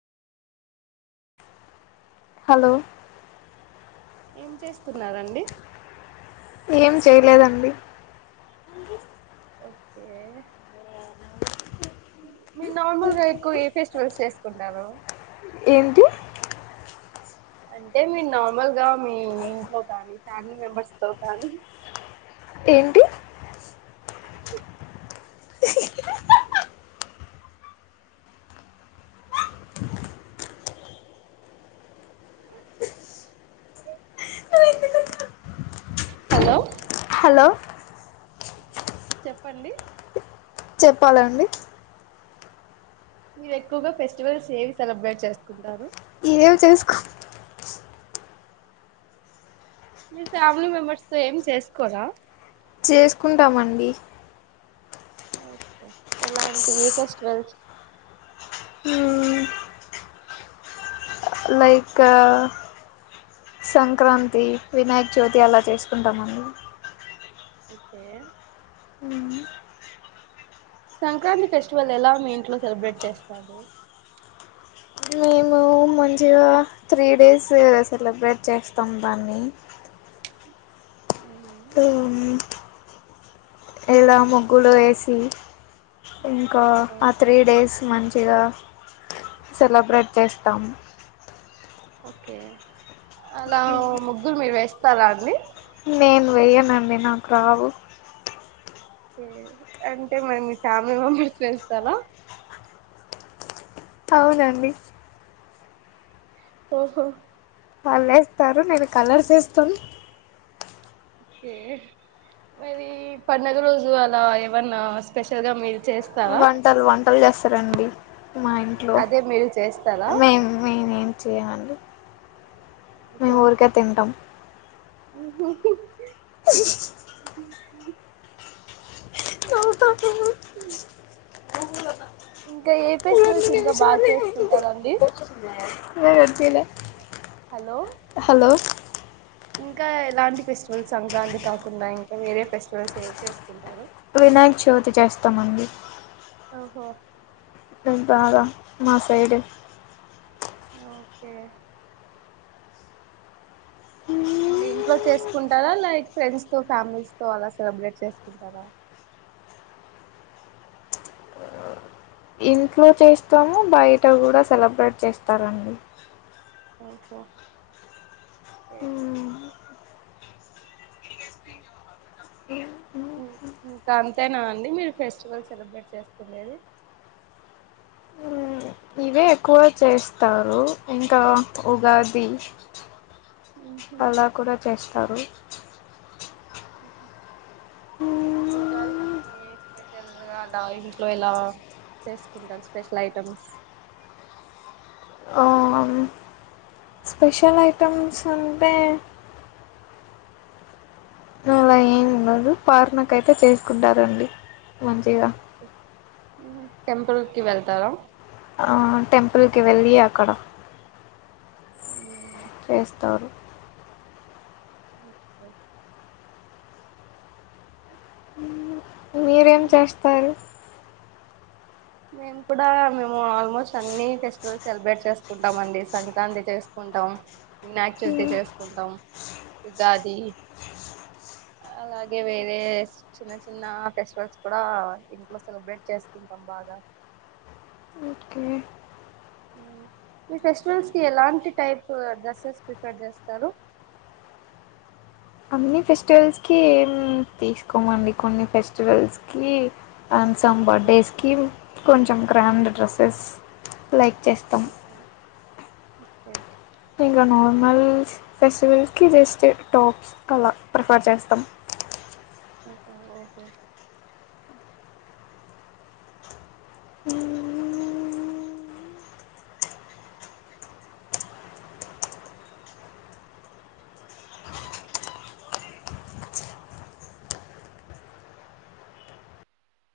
Hello ఏం చేస్తున్నారు అండి ఏం చేయలేదండి. ఓకే మీరు నార్మల్గా ఎక్కువ ఏ ఫెస్టివల్స్ చేసుకుంటారు. ఏంటి అంటే మీరు నార్మల్ గా మీ ఇంట్లో కానీ ఫ్యామిలీ మెంబర్స్ త కానీ ఏంటి హలో హలో చెప్పండి. చెప్పాలండి. మీరు ఎక్కువగా ఫెస్టివల్స్ ఏవి సెలబ్రేట్ చేసుకుంటారు. ఏమి చేసుకొం మీ ఫ్యామిలీ మెంబెర్స్ తో ఏం చేసుకోరా చేసుకుంటామండి. ఒకే కే ఎలా ఉంటి ఏ ఫెస్టివల్స్ మ్మ్ లైక్ సంక్రాంతి, వినాయక చవితి అలా చేసుకుంటామండి. ఒకే సంక్రాంతి ఫెస్టివల్ ఎలా మీ ఇంట్లో సెలబ్రేట్ చేస్తారూ మేము మంచిగా త్రీ డేస్ సెలబ్రేట్ చేస్తాం దాన్ని హు ఇలా ముగ్గులు వేసి ఇంకా ఆ ఓకే త్రీ డేస్ మంచిగా సెలబ్రేట్ చేస్తాము. ఓకే అలా ముగ్గురు మీరు వేస్తారా అండి నేను వెయ్యానండి నాకు రావు ఒకే అంటే మరి మీ ఫ్యామిలీ మెంబర్స్ వస్తారా అవునండి. ఓహో వాళ్ళు ఏస్తారు నేను కలర్స్ ఏస్తాను. ఓకే మీది పండగ రోజు అలా ఏమన్నా స్పెషల్ గా మీరు చేస్తారా వంటలు వంటలు చేస్తారండి మా ఇంట్లో అదే మీరు చేస్తారా మేము మేమే చెయ్యండి మేము ఓహో ఊరికే తింటాం ఇంకా ఏ ఫెస్టివల్స్ ఇంకా బాగా చేసుకుంటారండి నే వద్దిన హలో హలో ఇంకా ఎలాంటి ఫెస్టివల్స్ సంక్రాంతి కాకుండా ఇంకా వేరే ఫెస్టివల్స్ ఏవి చేసుకుంటారు వినాయక్ చవితి చేస్తామండి ఓహో అ బాగా మా సైడు ఓకే అంటే ఇంట్లో చేసుకుంటరా లైక్ ఫ్రెండ్స్ తో ఫ్యామిలీస్ తో అలా సెలబ్రేట్ చేసుకుంటారా ఇంట్లో చేస్తాము బయట కూడా సెలబ్రేట్ చేస్తారండి ఓహో ఉ ఇంకా అంతేనా అండి మీరు ఫెస్టివల్ సెలబ్రేట్ చేసుకునేది అంటే ఎక్కువ చేస్తారు ఇంకా ఉగాది అలా కూడా చేస్తారు ఈసారి స్పెషల్ గా అలా ఇంట్లో ఇలా చేసుకుంటారు స్పెషల్ ఐటమ్స్ స్పెషల్ ఐటమ్స్ ఉంటే అలా ఏమిండదు పార్నక్ అయితే చేసుకుంటారండి మంచిగా టెంపుల్ కి వెళ్తారా ఆ టెంపుల్ కి వెళ్లి అక్కడ చేస్తారు మీరేం చేస్తారు మేము కూడా మేము ఆల్మోస్ట్ అన్ని ఫెస్టివల్ సెలబ్రేట్ చేసుకుంటాం అండి సంక్రాంతి చేసుకుంటాం వినాయక చవితి చేసుకుంటాం ఉగాది అలాగే వేరే చిన్న చిన్న ఫెస్టివల్స్ కూడా ఇంట్లో సెలబ్రేట్ చేసుకుంటాం బాగా ఓకే మీ ఫెస్టివల్స్ కి ఎలాంటి టైప్ డ్రెస్సెస్ ప్రిఫర్ చేస్తారు అన్ని ఫెస్టివల్స్ కి ఏం తీసుకోమండి కొన్ని ఫెస్టివల్స్ కి అండ్ సమ్ ఓకే బర్త్డేస్ కి కొంచెం గ్రాండ్ డ్రెస్సెస్ లైక్ చేస్తాం ఓకే ఇంకా నార్మల్ ఫెస్టివల్స్ కి జస్ట్ టాప్స్ కలా ప్రిఫర్ చేస్తాం ఓహో ఓకే